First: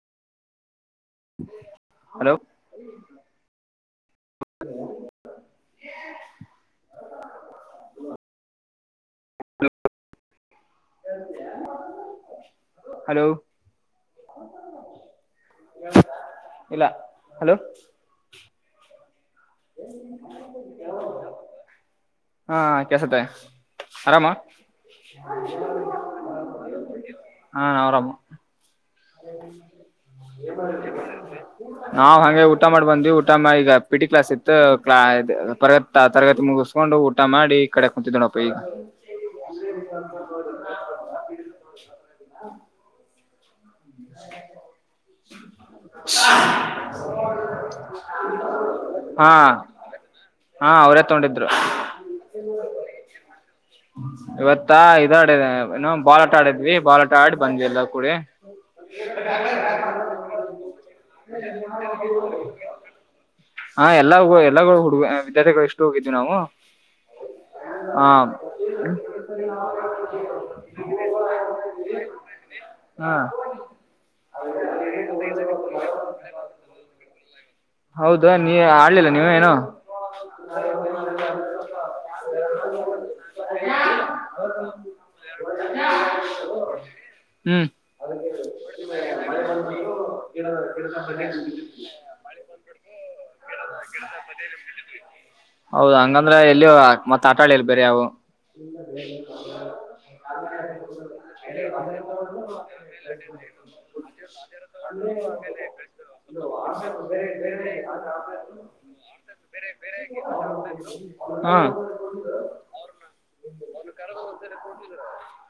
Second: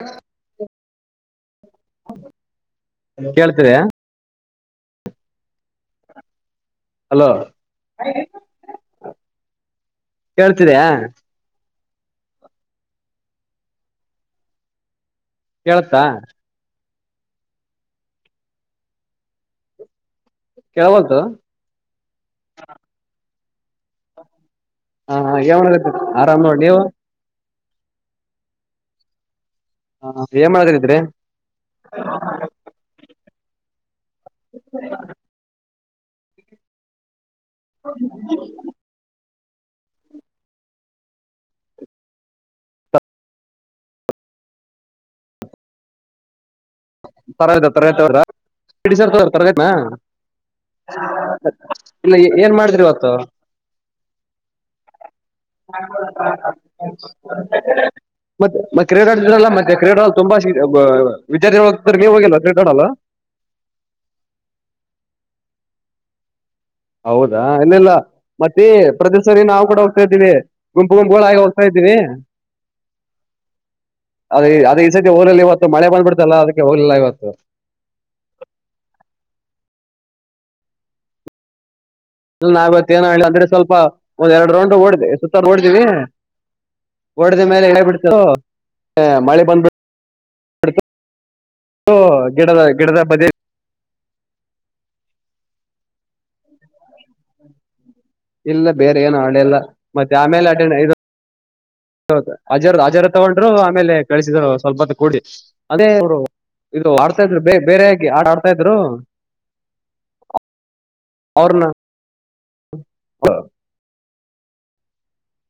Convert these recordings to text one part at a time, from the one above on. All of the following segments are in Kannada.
ಹಾ ಹಲೋ ಕೇಳ್ತೀರಿ ಹಲೋ ಕೇಳ್ತೀರಯಾ ಹಲೋ ಕೇಳತ್ತಾ ಇಲ್ಲ ಹಲೋ ಹ [unintelligible] ಕೆಳಬಂತ ಹಾ ಕೆಸತ್ತ ಆರಾಮ ಹ ಏನ್ ಮಾಡಕತ್ತಿ ಆರಾಮ್ ನೋಡ್ ನೀವು ಹಾ ನೌರಾಮ ಏನ್ ಮಾಡಕತ್ತಿದ್ರಿ ನಾವ್ ಹಗೆ ಊಟ ಮಾಡಿ ಬಂದೀವಿ ಊಟ ಮಾಡಗ ಪಿ ಟಿ ಕ್ಲಾಸ್ ಇತ್ತು ಕ್ಲಾ ತರಗ ತರಗತಿ ಮುಗಿಸ್ಕೊಂಡು ಊಟ ಮಾಡಿ ಕಡೆ ಕುತಿ ದನ ಪಗ [inaudible] ತರತ ತರತ್ರರ್ ತ ಹಾ ತರೇತನ ಹಾ ಅವ್ರೇ ತಗೊಂಡಿದ್ರು ಇಲ್ಲ ಏನ್ ಮಾಡಿದಿವತ್ತು ಇವತ್ತಾ ಇದಾಡ ಏನ ಬಾಲ್ಟ ಆಡಿದ್ವಿ ಬಾಲ್ಟ ಆಡಿ ಬಂದಿಲ್ಲ ಕೂಡ ಮತ್ತೆ ಮ ಕ್ರೀಡಿದ್ರಲ್ಲ ಮತ್ತೆ ಕ್ರೀಡ ಅಲ್ ತುಂಬಾ ವಿದಾರ್ಥಿಗಳು ಹೋಗ್ತಾರೆ ನೀವು ಹೋಗಲ್ಲ ಕ್ರೀಡಾಡ ಅಲ್ಲ ಹಾ ಎಲ್ಲಾ ಎಲ್ಲ ಹುಡುಗ ವಿದ್ಯಾರ್ಥಿಗಳು ಎಷ್ಟು ಹೋಗಿದ್ವಿ ನಾವು ಹೌದಾ ಇಲ್ಲೆಲ್ಲ ಮೆ ಗುಂಪು ಗುಂಪುಗಳಾಗಿ ಹೋಗ್ತಾ ಇದ್ದೀವಿ ಹ್ಮ [unintelligible] ಅದ ಅದ ಈ ಸತಿ ಊರಲ್ಲಿ ಇವತ್ತು ಮಳೆ ಬಂದಬಿಡ್ತಲ್ಲ ಅದಕ್ಕೆ ರೆಲ್ಲ ಇವತ್ತು ಹೌದ ನೀ ಆಡ್ಲಿಲ್ಲ ನೀವ ಏನು ಇಲ್ಲ ನಾವತ್ತ ಏನ ಹೇಳ ಅಂದ್ರೆ ಸ್ವಲ್ಪ ಒಂದ್ ಎರಡ್ ರೌಂಡ್ ಓಡ್ದ ಸುತ್ತ ಓಡ್ದೀವಿ ಒಡೆದ ಮೇಲೆ ಹ್ಮ್ ಎಬಿಡ್ತ ಮಳೆ ಬಂದ್ಬ [unintelligible] ಹಓ ಗಿಡದ ಗಿಡದ ಮ ಹೌದ ಹಂಗಂದ್ರೆ ಎಲ್ಲಿಯ ಮತ್ತ ಆಟಾಳಿಲ್ ಬೇರೆ ಯಾವವು ಇಲ್ಲ ಬೇರೆ ಏನು ಹಳೆಲ್ಲ ಮತ್ತೆ ಆಮೇಲೆ ಅಟೆಂಡ್ ಇದು ಅಜರ್ ಅಜರ ತಗೊಂಡ್ರು ಆಮೇಲೆ ಕಳಿಸಿದ್ರು ಸ್ವಲ್ಪ ಹೊತ್ತು [unintelligible] ಕೂಡಿ ಅದೇ ಲೆೇಲೆ ಇದು ಆಡ್ತಾ ಇದ್ರು ಒ ಬೇ ಆಟ ಆಡ್ತಾ ಇದ್ರು ಬೇರೆ ಬೇರೆ ಬೇರೆ ಹಾ ಕಟ್ಟ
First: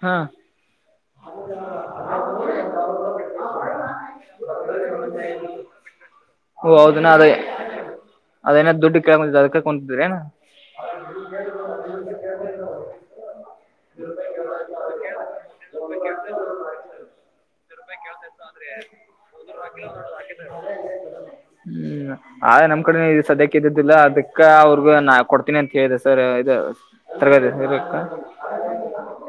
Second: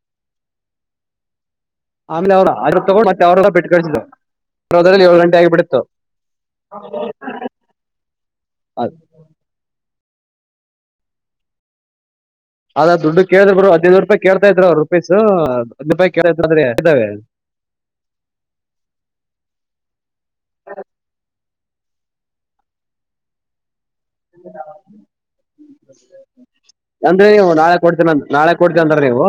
ಹಾ ಹೌ ಆಮೇಲೆ ಅವೊಂಡೆ ಬಿಟ್ಟ ಕ್ರಲ್ಲಿ ಏಳು ಗಂಟೆ ಆಗಿಬಿಡಿತ್ತು ಓ ಹೌದ್ ಅದೇ ಅದೇನ ದುಡ್ಡು ಕೇಳಕೊ ಅದಕ್ಕೆ ಕುತಿದ್ರ ಏ ಹ ನೀ ಕ ಕ ಅದಾ ದುಡ್ಡು ಕೇಳಿದ್ರ ಬರು ಹದಿನೈದು ರೂಪಾಯಿ ಕೇತ ಇದ್ರು ಅವರುಪಸ್ ಹದ್ೂಾಯ ಕೇಳ್ ಅಂದ್ರೆ ಇದಾವೆ ೆ ಹ್ಮ್ ಆದೆ ನಮ್ ಕಡೆ ಇದು ಸದ್ಯಕ್ಕೆ ಇದ್ದುದಿಲ್ಲ ಅದಕ್ಕೆ ಅಕ್ಕ ಅವ್ರಿಗ ನಾ ಕೊಡ್ತೀನಿ ಅಂತ ಹೇಳಿದೆ ಸರ್ ಇ ತರಗದರ್ಕ್ಕ ಕೊಡ್ತ ಅಂದ್ರ ನೀವು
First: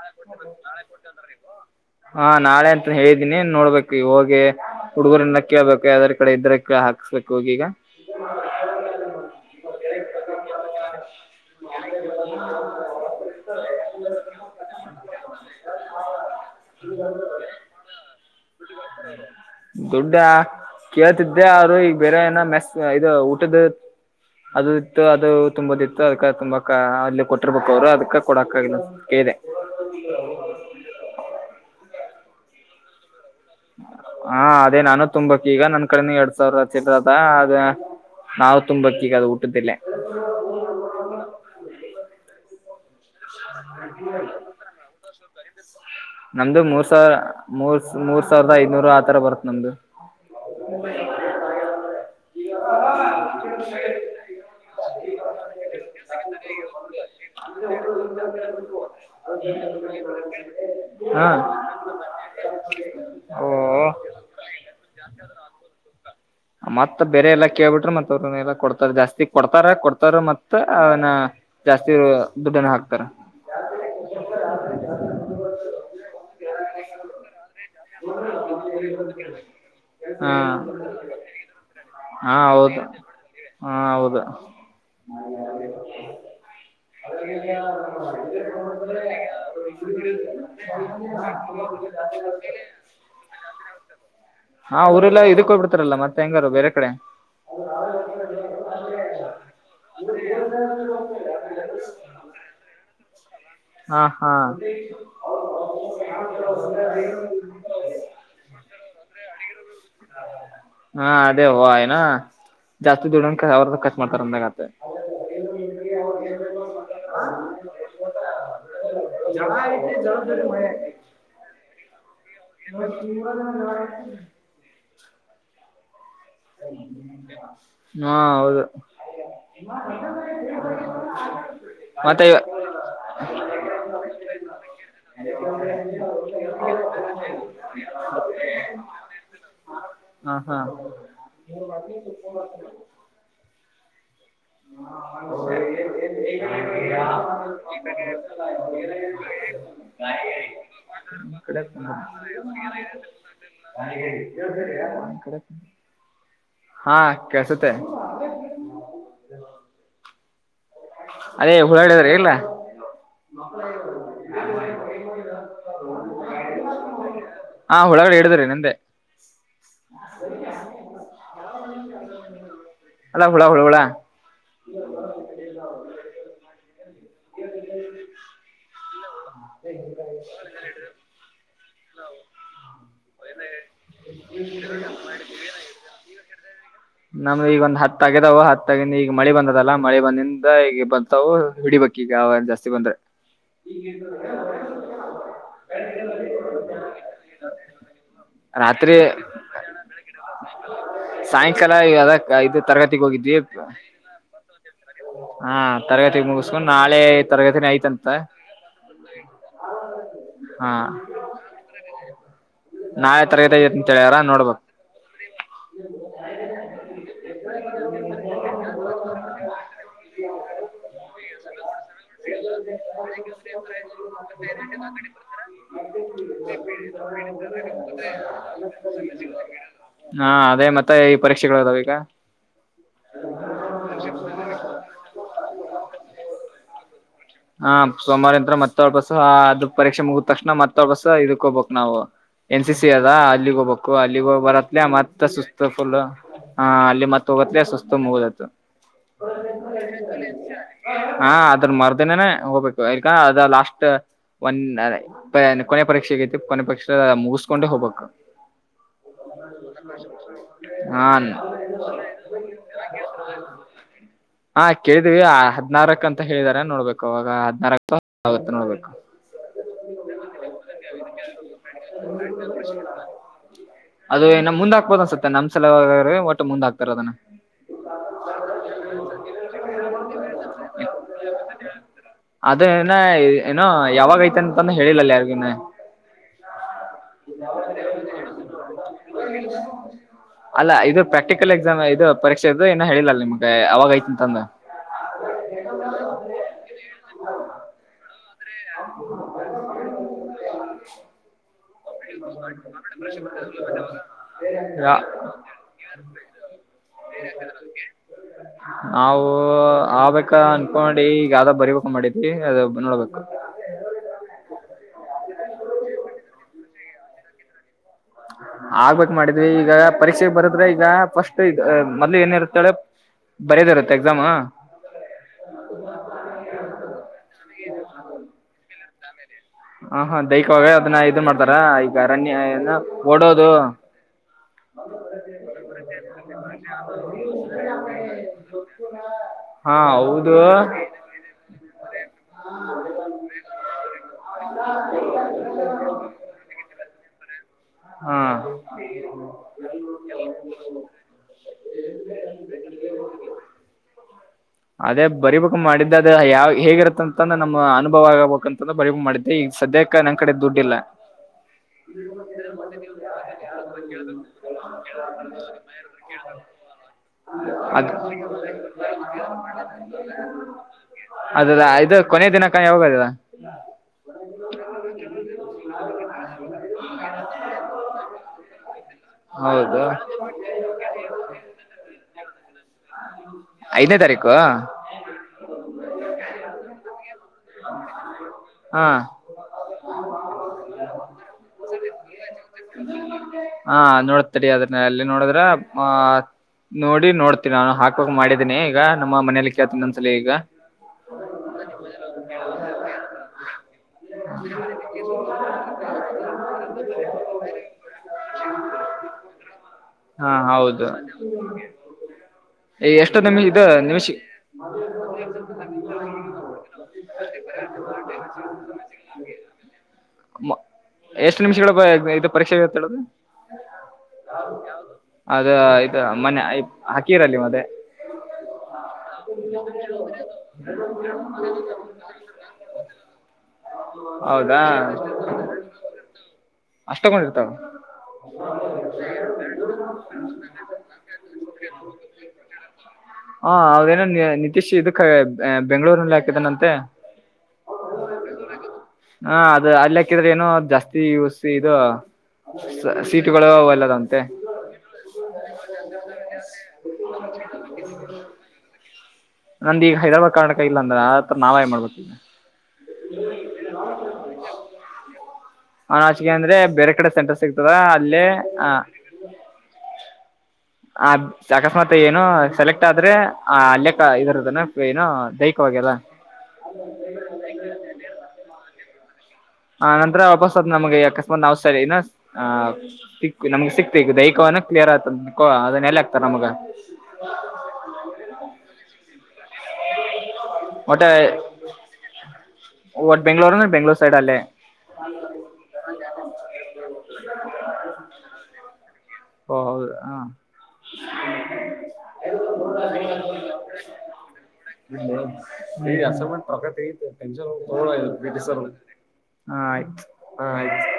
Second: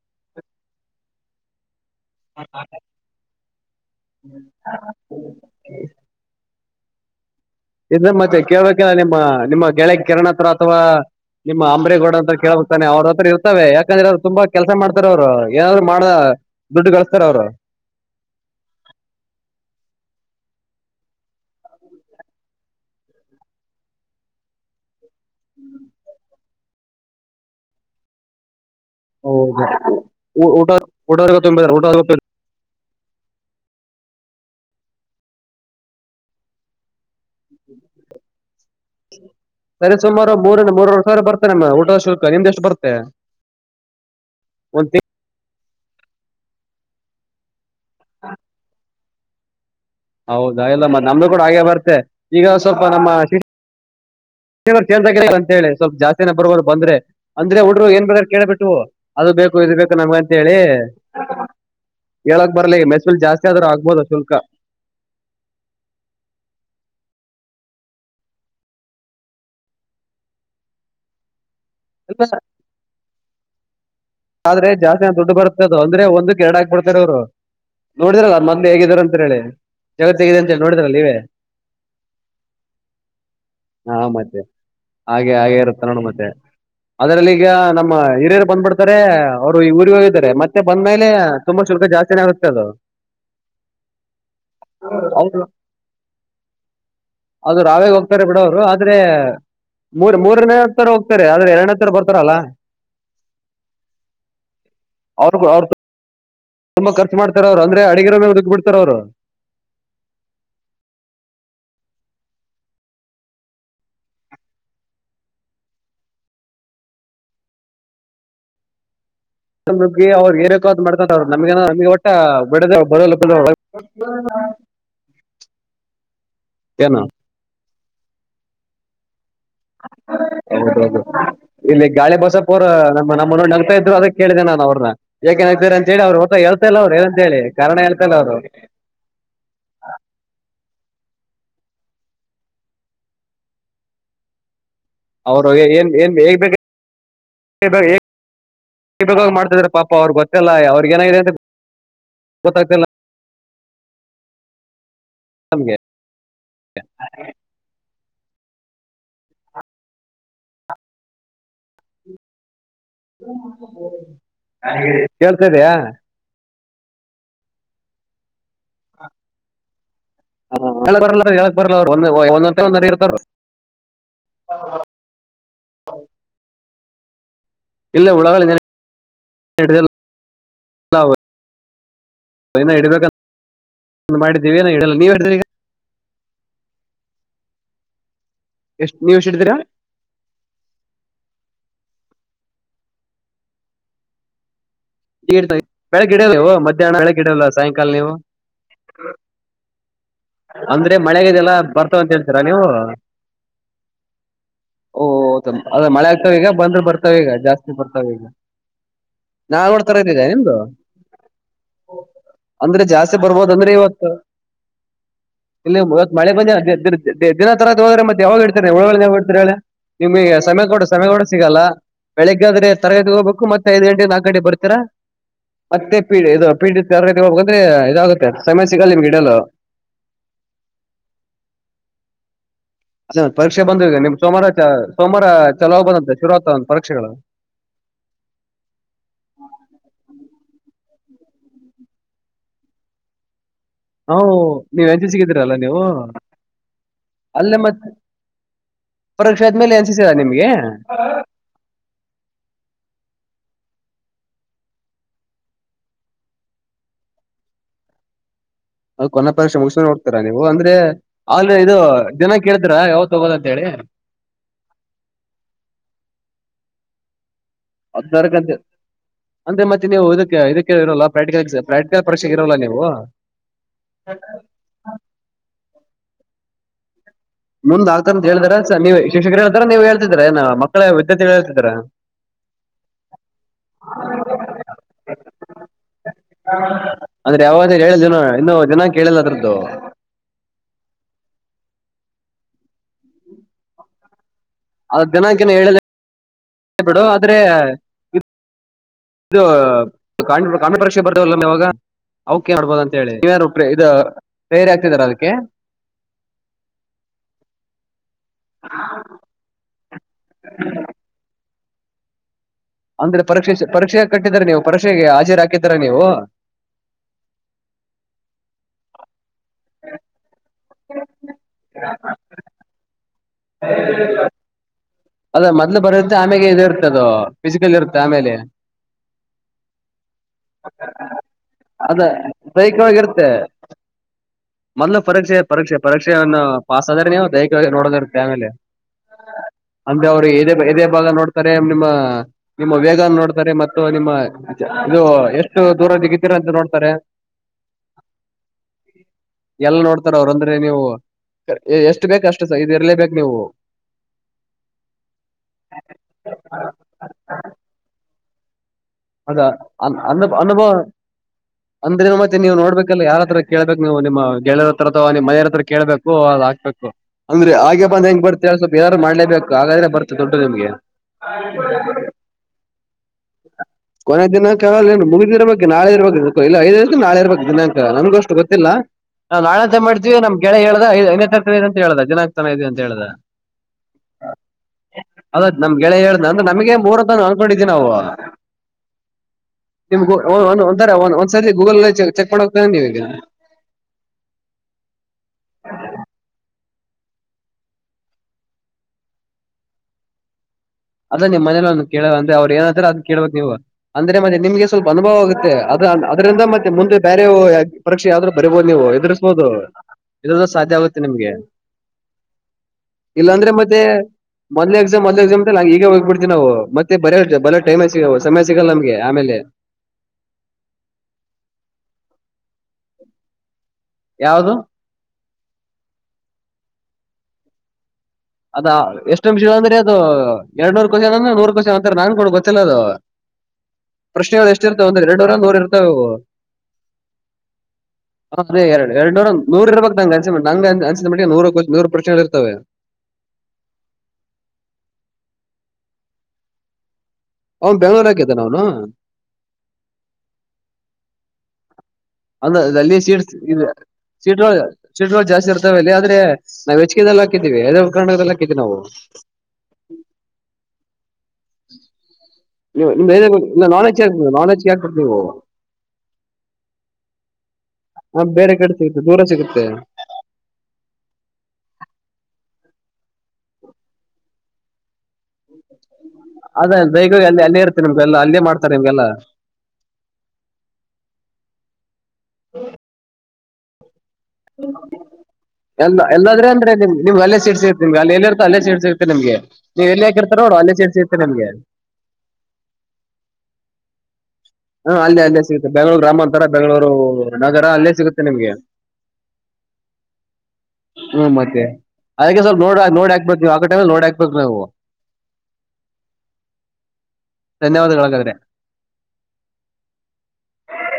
ನಾಳೆ ಕೊಟ್ಟ ನಾಳೆ ಕೊಟ್ಟು ಬಂದ್ರ ನೀವು ಹಾ ನಾಳೆ ಅಂತ ಹೇಳಿದೀನಿ ನೋಡ್ಬೇಕು ಹೋಗಿ ಹುಡುಗರನ್ನ ಕೇಳ್ಬೇಕು ಯದಾರ ಕಡೆ ಇದ್ರ ಕ ಹಾಕ್ಸ್ಬೇಕುೋಗೀಗ ಇದ್ರ ಮತ್ತೆ ಕೇಳ ಕೆ ನಿಮ್ಮ ನಿಮ್ಮ ಗೆಳಗ್ ಕಿರಣ ಹತ್ರ ಅಥವಾ ನಿಮ್ಮ ಅಂಬ್ರೇಗೋಡ ಅಂತ ಕೇಳ್ತಾನೆ ಅವ್ರದ ಇರ್ತವೆ ಯಾಕಂದ್ರೆ ಅವ್ರು ತುಂಬಾ ಕೆಲಸ ಮಾಡ್ತಾರ ಅವ್ರು ಏನಾದ್ರು ಮಾಡ ದುಡ್ಡು ಗಳಿಸಸ್ತಾರ ಅವ್ರು ಹ್ಮ್ ದುಡ್ಡ ಕೇಳ್ತಿದ್ದೆ ಅವರು ಈಗ ಬೇರೆ ಏನ ಮೆಸ್ ಇದು ಊಟದ ಅದು ಇತ್ತು ಅದು ತುಂಬದ ಇತ್ತು ಅದ್ಕ ತುಂಬಾಕ ಅಲ್ಲಿ ಕೊಟ್ಟಿರ್ಬೇಕ ಅವ್ರು ಅದಕ್ಕ ಕೊಡಕ್ಗಲ್ಲ ಹೌದಾ ಊಟ ಊಟಗ ತುಂಬ ಊಟೊ ಹಾ ಅದೇ ನಾನು ತುಂಬಕ್ ಈಗ ನನ್ ಕಡೆ ಎರಡ್ ಸಾವಿರ ಚದ ಅದ ನಾವು ತುಂಬಕ್ಕಿಗ ಅದು ಹುಟ್ಟುತ್ತಿಲ್ಲೇ ಸರಿ ಸುಮಾರು ಮೂರ ಮೂರವ ಸ ಬರ್ತ ನಮ್ಮ ಊಟದ ಶುಲ್ಕ ನಿಮ್ದಷ್ಟು ಬರ್ತೆ ಒ ನಮ್ದು ಮೂರ್ ಸಾವಿರ ಮೂರ್ ಮೂರ್ ಸಾವಿರದ ಐದನೂರು ಆತರ ಬರುತ್ ನಮ್ದು ಹೌದಾ ಎಲ್ಲ ಮ ನಮ್್ದು ಕೂಡ ಹಾಗೆ ಬರ್ತೆ ಈಗ ಸ್ವಲ್ಪ ನಮ್ಮ ಶ ಹ ಕೇಳ್ ಅಂತ ಹೇಳಿ ಸ್ವಲ್ಪ ಜಾಸ್ತಿನ ಬರುವೋರು ಬಂದ್ರೆ ಅಂದ್ರೆ ಹಡ್ರು ಏನ್ ಬೇಕಾದ ಕೇಳಳ್ಬಿಟ್ಟು ಅದು ಬೇಕು ಇದು ಬೇಕು ನಮ್ಗ ಅಂತ ಹೇಳಿ ಹಾ ಹೇಳಕ್ ಬರಲಿ ಮೆಸುಲ್ ಜಾಸ್ತಿ ಆದ್ರೂ ಆಗ್ಬಹದು ಶುಲ್ಕ ಜಾಸ್ತಿ ಆದದ್ರ ಮತ್ತತ್ ಬೇರೆ ಎಲ್ಲಾ ಕೇಳ್ಬಿಟ್ರೆ ಮತ್ ಅವ್ರನ್ನ ಎಲ್ಲಾ ಕೊಡ್ತಾರ ಜಾಸ್ತಿ ಕೊಡ್ತಾರ ಕೊಡ್ತಾರ ಮತ್ತತ್ ಅವನ ಜಾಸ್ತಿ ಇಲ್ಲ ದುಡ್ಡನ್ನು ಹಾಕ್ತಾರ ಆದ್ರೆ ಜಾಸ್ತಿ ನಾ್ ದುಡ್ ಬರ್ತದ ಅಂದ್ರೆ ಒಂದ್ ಎಡಾಕ್ ಬಿಡ್ತಾರ ಅವರು ನೋಡಿದ್ರಲ್ಲ ಮೊ್ ಹೇಗಿದ್ರ ಅಂತ ಹೇಳಿ ಜಗತ್ತ ಹಾ ಹೇಗಿದೆ ಅಂತ ಹೇಳಿೋಡಿದ್ರಲ್ಲ ನೀವೇ ಹಾ ಹೌದು ಹಾ ಹೌದು ಹಾಗೆ ಹಾಗೆ ಇರುತ್ತೆ ನೋಡ ಮತ್ತೆ ಅದ್ರಲ್ಲಿ ಈಗ ನಮ್ಮ ಹಿರಿಯರು ಬಂದ್ಬಿಡ್ತ ಅವ್ರು ಈ ಊರಿಗೆ ಹೋಗಾರೆ ಮತ್ತೆ ಬಂದ ಮೇಲೆ ತುಂಬಾ ಶುಲ್ಕ ಜಾಸ್ತಿನೇ ಆಗುತ್ತೆ ಅದು [unintelligible] ಹಾ್ಊ್ರಲ್ಲ ಅವ್ರು ಇದಕ್ಕೋಗ್ ಬಿಡ್ತಾರಲ್ಲ ಮತ್ತತ್ ಹೆಂಗಾರ ಬೇರೆ ಕಡೆ ಅದು ರಾವೇಗ ಹೋಗ್ತಾರೆ ಬಿಡ ಅವ್ರು ಆದ್ರೆ. ಮೂರ್ ಮೂರನೇ ಹತ್ತರ ಹೋಗ್ತಾರೆ ಆದ್ರೆ ಎರಡನೇ ತರ್ ಬರ್ತಾರಲ್ಲಾ. ಹಾ ಹಾ ಅವ್ರು ಅವ್ ತುಂಬಾಖರ್ಚ ಮಾಡತ ಅವರು್ರ ಅಡಿರೇ ಹದದುಕ್ ಬಿಡ್ತಾರ ಅವರು. ಹಾ ಅದೇ ಹಾ ಎನ್ನ ಜಾಸ್ತಿ ದುಡೋಣ ಅವ್ರ ಖರ್ಚು ಮಾಡ್ತಾರೆ ಅಂದಾಗ ಆಯ್ತು [inaudible] ಗ್ಗಿ ಅವ್ರರು ಏರಬೇಕೇಕೋ ಅ ಮಾಡ್ಕತ ಅವ್ರರು ನಮಗೇನು ನಿಮ್ಗೆ ಒಟ್ಟ ಬಡದ ಬದಲ್ ಹಾ ಹೌದು [inaudible] ಹೌದು ಹೌದು ಇಲ್ಲಿ ಗಾಳಿ ಮತ್ತೆ ಬಸಪ್ಪ ಅವರು ನಮ್ಮ ನಮ್ಮನ ನಗ್ತಾ ಇದ್ರು ಅದ ಕೇಳಿದೆ ನಾನನ್ ಅವ್ರನ್ನ. ಯಾಕೆ ನಗ್ತಾರೆ ಅಂತ ಹೇಳಿ ಅವ್ರು ಒಟ್ಟ ಹೇಳ್ತಾ ಇಲ್ಲ ಅವ್ರು ಏನಂತ ಹೇಳಿ ಕಾರಣ ಹೇಳ್ತಾ ಇಲ್ಲ ಅವರು [inaudible] [inaudible] ಹಾ ಹಾ [inaudible] [inaudible] ಏ- ಏನ್ ಏನ್ ಹೇಗ್ ಬೇಕು ಹೇಗ್ [unintelligible] ಬೇಕಾಗಿ ಮಾಡ್ತಿದಾರೆ ಪಾಪ ಅವ್ರು ಗೊತ್ತಿಲ್ಲ ಅವ್ರಿಗೆ ಏನಾಗಿದೆ ಅಂತ [inaudible] ಗೊತ್ತಾಗ್ತಿಲ್ಲ [unintelligible] ನಮ್ಗೆ ಹಾ ಕೆಳಸುತ್ತೆ [inaudible] ಅದೇ ಹುಳಡದ್ರ ಇಲ್ಲ. ಕೇಳ್ತಾ ಇದೆಯಾ ಹಾ ಒಳಗಡೆ ಹಡಿದ್ರ ನಂದೆ. [unintelligible] ಹುಳಾ ಹುಳಾ [inaudible] ಇಲ್ಲ ಹುಳುಗಳ ಇಡಿ ಬೇಕು ಅಂತಾ ಮಾಡಿದ್ದೀವಿ ಏಡಲ್ಲ ನೀವು ನಮ್ದ ಈಗ ಒಂದು ಹತ್ತಗದಾವ ಹತ್ತಗಂದ ಎಷ್ಟ್ ಈಗ ನೀವ್ ಎಷ್ಟ್ ಮಳಿ ಹಿಡಿದಿರಾ ಬಂದದಲ್ಲಾ. ಮಳೆ ಬಂದಿಂದ ಈಗ ಬತಾವು ಹಿಡಿಬೇಕಕ್ ಈಗ ಅವ ಜಾಸ್ತಿ ಬಂದ್ರೆ ಬೆಳೆ ಗಿಡೋವ ಮ್ಯಾಹ್ನಳೆ ಗಿಡೋಲ್ಲ ಸಾಯಂಕಾಲ ನೀವು ರಾತ್ರಿ ಅಂದ್ರೆ ಮಳೆಗೆ ಇದೆಲ್ಲ ಸಾಯಂಕಾಲ ಬರ್ತಾವ ಅಂತ ಅದಕ್ ಹೇಳ್ತೀರಾ ಇದು ನೀವು ತರಗತಿಗ್ ಹೋಗಿದ್ವಿ ಓ ಓ, ಓ, ಹಾ ಅದ ಮಳೆ ತರಗತಿ ಆಗ್ತಾವ ಈಗ ಮುಗಸ್ಕೊಂಡು ಬಂದ್ರೆ ನಾಳೆ ತರಗತಿನ ಐ್ತಂತ [inaudible] ಇದ್ದಿದ್ದ ನಿಮ್ದು ಅಂದ್ರೆ ಜಾಸ್ತಿ ನಾಳೆ ತರಗತಿ ಬರ್ಬೋದಂದ್ರೆ ಐತಿ ಅಂತ ಇವತ್ತು ಹೇಳ್ಯಾರ ನೋಡ್ಬಕ್ ಇಲ್ಲಿ ಇವತ್ ಮಳೆ ಬಂದಿ ದಿನ ತರ ಹೋದ್ರ ಮತ್ತ ಯಾವಾಗ ಇತಾರೆಳ ಯಾವ್ ಇಡ್ತಾರೆ ಹೇಳ ನಿಮ್ಗೆ ಸಮಯ ಕೂಡ ಸಮಯ ಕೂಡ ಸಿಗಲ್ಲ ಬೆಳಿಗ್ಗಾದ್ರೆ ತರಗತಿ ಹೋಗಬೇಕು ಮತ್ತೆ ಐದು ಗಂಟೆ ನಾಲ್ಕು ಗಂಟೆ ಬರ್ತ ಕಕ ಅ [inaudible] ಇದಾಗುತ್ತೆ ಸಮಯ ಸಿಗಲ್ಲ ನಿಮ್ಗೆ ಗಿಡಲು ಹಾ ಅದೇ ಮತ್ತೆ ಈ ಪರೀಕ್ಷೆಗಳುದಾವ ಈಗ ಅ ಪರೀ ಬಂದ್ ನಿಮ್ ಸೋಮವಾರ ಸೋಮವಾರ ಚಲ ಹೋಗ ಬಂತೆಂತ ಶುರು ಆಗ್ತದ ಒ್ ಪರೀಕ್ಷೆಗಳು ಹಾ ಸೋಮವಾರ ಅಂತ್ರ ಮತ್ತೊ ಒಳ್ಬಸ ಅದ ಪರೀಕ್ಷೆ ಮುಗಿದ ತಕ್ಷಣ ಮತ್ತೊಳ್ಬಸ ಇದಕ್ ಹೋಗ್ಬೇಕಕ್ ನಾವು ಎನ್ ಸಿ ಸಿ ಅದ ಅಲ್ಲಿಗೆ ಹೋಗ್ಬೇಕು ಅಲ್ಲಿಗೆ ನಾವು ಹೋಗ ಬರತ್ಲ ನೀವ್ ಎನ್ ಸಿ ಮತ್ ಸಿಗಿದ್ರಲ್ಲ ಸುಸ್ತ್ ನೀವು ಫುಲ್ ಹಾ ಅಲ್ಲಿ ಮತ್ ಹೋಗತ್ ಅಲ್ಲೇ ಮತ್ತೆ ಸುಸ್ತು ಮುಗುದತ್ತುು ಪರೀಕ್ಷೆ ಆದ್ಮೇಲೆ ಎನ್ ಸಿ ಸಿಗ ನಿಮ್ಗೆ [inaudible] ಹಾ ಅದನ್ ಮಾರತ್ ಅದೇನೆ ಹೋಗ್ಬೇಕು ಯಕ ಅದ ಲಾಸ್ಟ್ ಒನ್ ಕೊನೆ ಪರೀಕ್ಷೆ ಆಗೈತಿ ಕೊನೆ ಪರೀಕ್ಷೆ ಮುಗಿಸ್ಕೊಂಡೆ ಹೋಗ್ಬೇಕು ಕೊನೆ ಪರೀಕ್ಷೆ ಮುಗಸ್ಕೊಂಡೆ ಹೋಗತೀರಾ ನೀವು ಅಂದ್ರೆ ಹಾ ಆಲ್ ಇದು ಜನ ಕೇಳಿದ್ರ ಯಾವತ್ ಹೊಗೋದ ಅಂತ ಹೇಳಿ ಟಿ [inaudible] ಹಾ ಕೇಳ್ದವಿ ಹದ್ನಾರಕ ಅಂತ ಹೇಳಿದಾರ ನೋಡ್ಬೇಕು ಅವಾಗ ಹದ್ನಾರ ಹದ್ನಾರಕ್ತ್ ಗಂಟೆ ನೋಡ್ಬೇಕು ಅಂದ್ರೆ ಮತ್ತೆ ನೀವು ಇದಕ್ಕೆ ಇದಕ್ಕೆ ಇರಲ್ಲ ಪ್ರಾಟಿಕ ಪ್ರಾಕ್ಟಿಕಲ್ ಪರಕ್ಷೆಗೆ ಇರಲ್ಲಾ ನೀವು ಅದು ಏನ ಮುಂದ ಹಾಕ್ಬೋದ ಅನ್ಸುತ್ತೆ ನಮ್ಸಲ ಒಟ್ಟು ಮುಂದ ಹಾಕ್ತಾರ ಅದನ್ನ ನಂದ್ ಆತ ಅಂತ ಹೇಳಿದಾರ ಸ ನೀವು ಶಿಕ್ಷಕರು ಹೇಳತಾರಾ ನೀವು ಹೇಳ್ತಿದರಏ ಮಕ್ಕಳೇ ವಿದ್ಯಾರ್ಥಿ [unintelligible] ಹೇಳ್ಿದೀಾ ಅದ ಏನ ಏನೋ ಯಾವಾಗ ಐತೆ ಅಂತಾನ ಹೇಳಿಲ್ಲಲ್ಲಿ ಯಾರಿಗಿನ್ನ [inaudible] ಅಂದ್ರೆ ಯಾವಾಗಂತ ಹೇಳಿಲ್ಲ ಜನ ಇನ್ನು ಜನ ಕೇಳಿಲ್ಲ ಅದ್ರದ್ದು ಅಲ್ಲ ಇದು ಪ್ರಾಕ್ಟಿಕಲ್ ಎಕ್ಸಾಮ್ ಇದು ಪರೀಕ್ಷೆ ಇದು ಏನೋ ಹೇಳಿಲ್ಲಲ್ಲ ನಿಮ್ಗೆ ಅವಾಗ ಐತಿ ಅಂತಂದು ಅದ ದಿನಂಕನ ಹೇಳ ಬಿಡು ಆದ್ರೆ ಹ [inaudible] [unintelligible] [inaudible] ಯವಾಗ ಅವಕೆ ಮಾಡೋ್ಬೋದು ಅಂತ ಹೇಳಿ ನೀವಾರ ಇದ ತೈರಿ ಆಗ್ತಿದಾರ ಅದಕ್ಕೆ ನಾವು ಆಬೇಕ್ ಅಕ್ಕ ಅನ್ಕೊಂಡಿ ಈಗ ಯಾವ್ದ ಬರಿಬೇಕ ಮಾಡಿದ್ವಿ ಅದ ಅಂದ್ರೆ ಪರೀಕ್ಷೆ ಪರೀಕ್ಷೆ ಕಟ್ಟಿದ್ರ ನೀವು ಪರೀಕ್ಷೆಗೆ ಹಾಜಿರು ಹಾಕಿದ್ರ ನೀವು ಆಗ್ಬೇಕೇ ಮಾಡಿದ್ವಿ ಈಗ ಪರೀಕ್ಷೆಗೆ ಬರದ್ರೆ ಈಗ ಫಸ್ಟ್ ಇದ ಮೊದ್ಲು ಏನಿ ಇರುತ್ತೇಳು ಬರೇದ್ ಇರುತ್ತೆ ಎಕ್ಸಾಮ ಅದ ಮೊದ್ಲು ಬರುತ್ತೆ ಆಮೇಲೆ ಇ ಇರುತ್ತೆ ಅದು ಫಿಸಿಕಲ್ ಇರುತ್ತೆ ಆಮೇಲೆ ನಾಮೇರಿ ಹ ಹ ದೈಹಿಕವಾಗಿ ಅದನ್ನ ಇದು ಮಾಡ್ತಾರ ಈಗ ಅದ ಅರಣ್ಯ ಏನ ದೈಹಿಕವಾಗಿ ಇರುತ್ತೆ ಓಡೋದು ಮೊದ್ಲು ಪರೀಕ್ಷೆ ಪರೀಕ್ಷೆ ಪರಿಕ್ಷೆಯನ್ನ ಪಾಸ್ ಆದಾರೆ ನೀವು ದೈಹಿಕವಾಗಿ ನೋಡದ ಇರುತ್ತೆ ಆಮೇಲೆ ಹ [inaudible] [inaudible] ಅಂಥ ಅವ್ರಿಗೆ ಎದೆ ಬಾ ಎದೆ ಭಾಗ ನೋಡ್ ನಿಮ್ಮ ನಿಮ್ಮ ವೇಗ ನೋಡ್ತಾರೆ ಮತ್ತು ನಿಮ್ಮ ಇದು ಎಷ್ಟ ಎಷ್ಟು ದೂರಜಿಗಿತೀರ ಅಂತ ನೋಡ್ತಾರೆ ಎಲ್ಲ ನೋಡ್ತಾರ ಅವ್ರು ಅಂದ್ರೆ ನೀವು ಹ ಎಷ್ಟು ಬೇಕಕ್ಷ್ಟು [inaudible] ಸ ಇದ ಇರ್ಲೇ ಬೇಕು ನೀವು ಅದೇ ಬರಿಬೇಕ್ ಮಾಡಿದ್ದ ಅದ ಯಾವ ಹೇಗಿರತ್ತ ಅಂತಂದ್ರ ನಮ್ಮ್ ಅನುಭವ್ ಆಗಬೇಕಂತ ಅದಾ ಅನ್ ಅನ್ನುಭಾವ ದುಡ್ಡಿಲ್ಲ ಅಂದ್ರೆ ಮತ್ತೆ ನೀವ್ ನೋಡ್ಬೇಕಲ್ಲ ಯಾರ ಹತ್ರ ಕೇಳ್ಬೇಕು ನೀವು ನಿಮ್ಮ ಗೆಳೆಯರ ಹತ್ರ ಅಥವಾ ನಿಮ್ಮ ಮನೆಯವ ಹತ್ರ ಕೇಳ್ಬೇಕು ಅದ್ ಹಾಕ್ಬೇಕು ಅಂದ್ರೆ ಆಗೆ ಅದ ಬಂದ್ ಹೆಂಗ್ ಬರ್ತ ಸ್ವಪ [inaudible] ಯಾರು ಮಾಡ್ಲೇಬೇಕು [inaudible] ಹಾಗಾದ್ರೆ ಬರ್ತ ದೊಡ್ಡ ನಿಮ್ಗೆ ಮನೆ ದಿನಕ್ಕ ಯೋಗೋದಿಲ್ಲಾ [unintelligible] ತಿಂಗಳಾ [inaudible] ಕೊನೆ ದಿನಾಂಕ ಅಲ್ಲೆನ ಮುಗಿದಿರ ಬೇಕ ನಾಳೆ ಇರ್ಬೇಕು ಇಲ್ಲ [unintelligible] ನಾಳೆ ಇರ್ಬೇಕು ದಿನಾಂಕ ನಂಗ ಅಷ್ಟು ಗೊತ್ತಿಲ್ಲ. ನಾವು ನಾಳೆ ಅಂತ ಹೌದು ಮಾಡ್ತೀವಿ ನಮ್ ಗೆಳೆಯಾ ಹೇಳ್ದಾ ಐದನೇ ತಾರಿಖ ಹೇಳೆನಿ ಅಂತ ಹೇಳ್ದ ದಿನಾ [unintelligible] ಇದೆ ಅಂತ ಹೇಳ್ದ. ಐದನೇ ತಾರೀಕು ಆದಾಯತ್ ನಮ್ ಗೆಳಯಾ ಹೇಳ್ದ ಅಂದ್ರೆ ನಮ್ಗೆ ಮೂರಂತ ಅನ್ಕೊಂಡಿದವಿ ನಾವು. ಹಾ ನಿಮ್ ಒ ಒಂದರಿ ಒ ಒಂದ್ಸರಿ ಗೂಗಲಲ್ಲ ಚೆ ಚೆಕ್ ಮಾಡದ್ [unintelligible] ಹಾ ನೋಡ್ ತಡಿ ಅದನ್ನ ಎಲ್ಲಿ ನೋಡಿದ್ರ ಮಾ. ನೋಡಿ ನೋಡ್ತೀನಿ ನಾನು ಹಾಕೋಕ್ ಮಾಡಿದ್ದೀನಿ ಈಗ ನಮ್ಮ ಮನೇಲಿ ಕೇಳ್ತಿನಿ ಇನ್ನೊಂದಸಲಿ ಈಗ ಅದ ನಿಮ್ಮ ಮನಲಿ ಒಂದ ಕೇಳನ ಅಂದೆ ಅವರು ಏನ ಅಂತಾರ ಅದ ಕೇಳ ಬೇಕು ನೀವು ಅಂದ್ರೆಮಾ ನಿಮ್ಗೆ ಸ್ವಲ್ಪ ಅನುಭವ ಆಗುತ್ತೆ ಅದ ಅದರಿಂದ ಮತ್ತೆ ಮುಂದೆ ಬ್ಯಾರೆ ಪರೀಕ್ಷೆ ಯಾವ್ದ್ರರು ಬರಿಬೋದು ನೀವು ಎದುರಿಸಬಹುದು ಹಾ ಹೆದರಿದ್ರ ಸಾಧ್ಯ ಹೌದು ಆಗುತ್ತೆ ನಿಮ್ಗೆ. ಎಷ್ಟು ನಿಮಿಷ ಇಲ್ಲಾಂದ್ರೆ ಇದು ಮತ್ತೆ ನಿಮಿಷ ಮೊದ್ಲೆ ಎಕ್ಸಾಮ್ ಒಂದು ಎಕ್ಸಾಮ್. ಈಗ ಹೋಗ್ಬಡ್ತೀವಿ ನಾವು ಮತ್ತೆ ಬರೆ ಬಲ ಟೈಮ್ ಸಿಗ ಸಮಸ್ಯೆಗಳೂ ನಮಗೆ ಆಮೇಲೆ ಅಮ್ಮ ಎಷ್ಟು ನಿಮಿಷಗಳ ಇದ ಪರೀಕ್ಷೆ ಐತೆ ಹೇಳದು. ಯಾವದು ಅದ ಇದು ಮನ್ನೆ ಐಕ ಹಾಕಿರಲ್ಲ ನೀವ ಅದೆ. ಅದ ಎಷ್ಟು ನಿಮಷ ಅಂದ್ರೆ ಅದು ಎರಡ ನೂರ ಕುಶನ್ ಅಂದ್ರ ನೂರ ಕುಶನ್ ಅಂತ ನಾನ್ ಕೊಡ ಗೊತ್ತಿಲ್ಲ ಅದು. ಪ್ರಶ್ನೆಗಳು ಹೌದಾ ಎಷ್ಟ ಇರ್ತಾವ ಅಂದ್ರ ಎರಡ ನೂರ ನೂರ ಇರ್ತಾವವು. ಅಷ್ಟ ತಗೊಂಡಿರ್ತಾವ ಹ ಅದೇ ಎರಡ್ ಎರಡು ನೂರ ನೂರ್ ಇರ್ಬೇಕ ನಂಗಗೆ ಅಂಗ ಅನ್ಸಿದ ಅಂಗ ಅನ್ಸಿದ ಮಟ್ಟಿಗೆ ನೂರು ನೂರು ಪ್ರಶ್ನೆಗಳು ಇರ್ತವೆ ಹ ಅವದೇನ ನೀನಿತೀಶ್ ಇದಕ ಬೆಬೆಂಗಳೂರನಲ್ಲಿ ಹಾಕಿದನಂತೆ. ಅವನು ಬೆಂಗಳೂರಾಗಿದಾನ ಅವನು. ಹಾ ಅದು ಅಲ್ಲಿ ಹಾಕಿದ್ರೆ ಏನೋ ಜಾಸ್ತಿ ಯುಸಿ ಇದು. ಸಸೀಟುಗಳು ಅವು ಎಲ್ಲದವಂತೆ. ಸೆಟ್ಗಳು ಜಾಸ್ತಿ ಇರ್ತವೆ ಇಲ್ಲಿ ಆದರೆ ನಾವು ಹೆಚ್ಚಿಗೆದಲ್ ಹಾಕಿದ್ದೇವೆ ಹೈದರಾಬಾದ್ ಕರ್ನಾಟಕದಲ್ಲಿ ಹಾಕಿದ್ದೇವೆ ನಾವು ನಂದಿಗ ಹೈದರಾಬಾದ್ ಕರ್ನಾಟಕ ಇಲ್ಲ ಅಂದ್ರೆ ನಾವೇನ್ ಮಾಡಬೇಕು ಇವಾಗ ನೀವು ನಾನೇಚ್ಚಕೆ ಹಾಕ್ಬೇಕ್ ನೀವು ನಾನ್ ಹೆಚ್‌ಕೆ ಆಚೆಗೆ ಅಂದ್ರೆ ಬೇರೆ ಕಡೆ ಸೆಂಟರ್ ಸಿಗುತ್ತ ಆಚೆ ನಮ್ ಬೇರೆ ಕಡೆ ಸಿಗುತ್ತೆ ದೂರ ಸಿಗುತ್ತೆ ಆ ಅಕಸ್ಮಾತ್ ಏನೋ ಸೆಲೆಕ್ಟ್ ಆದರೆ ಅಲ್ಲೇ ಸೈಕೋ ಏನೋ ಅದೇ ಬೇಗ ಅಲ್ಲಿ ಅಲ್ಲೇ ಇರ್ತೆ ನಿಮ್ಗೆಲ್ಲ ಅಲ್ಲೇ ಮಾಡ್ತಾರೆ ನಿಮ್ಗೆಲ್ಲ ಆ ನಂತರ ವಾಪಸ್ ನಮ್ಗೆ ಅಕಸ್ಮಾತ್ ನಾವು ಸ ಆ ಸಿ ನಮ್ಗೆ ಸಿಕ್ತ ದೈ ಎಲ್ಲ ನಮಗ ಎಲ್ಲಾದ್ರೆ ಅಂದ್ರೆ ನಿಮ್ ನಿಮ್ಗೆ ಅಲ್ಲೇ ಸೀಡ್ ಸಿಗುತ್ತೆ ನಿಮ್ಗೆ ಅಲ್ಲಿ ಎಲ್ಲಿ ಇರ್ತೆ ಅಲ್ಲೇ ಸೀಡ್ ಸಿಗತ್ತೆ ನಿಮ್ಗೆ ನೀವ ಎಲ್ಲಿ ಹಾಕಿರ್ತ ನೋಡು ಅಲ್ಲೇರ್ಿರ್ತ್ತೆ ನಮಗೆ ಹೋ ಬೆಂಗಳೂರು ಅಂದ್ರೆ ಬೆಂಗಳೂರು ಸೈಡಲ್ಲಿ ಹಾ ಅಲ್ಲೇ ಅಲ್ಲೇ ಸಿಗುತ್ತೆ ಬೆಂಗಳೂರು ಗ್ರಾಮಾಂತರ ಬೆಂಗಗಳೂರು ನಗರ ಅಲ್ಲೇ ಸಿಗುತ್ತೆ ನಿಮ್ಗೆ ಓ ಹೌದು ಹಾ ಹ್ಮ್ ಮತ್ತೆ ಅದಕ್ಕೆ ಸ್ವಲ್ಪ ನೋಡ್ ನೋಡ ಹಾಕ್ಬೇಕು ನೀವು ಆಗ ಟೈಮಲ್ಲಿ ನೋಡ ಹಾಕ್ಬೇಕು ನಾವು ಪ್ರಕಟೆನ್ ಧನ್ಯವಾದಗಳು ಹಾಗಾದ್ರೆ ತಿಸರ್ [unintelligible] ಹ ಆಯ್ತು ಹ ಆಯ್ತು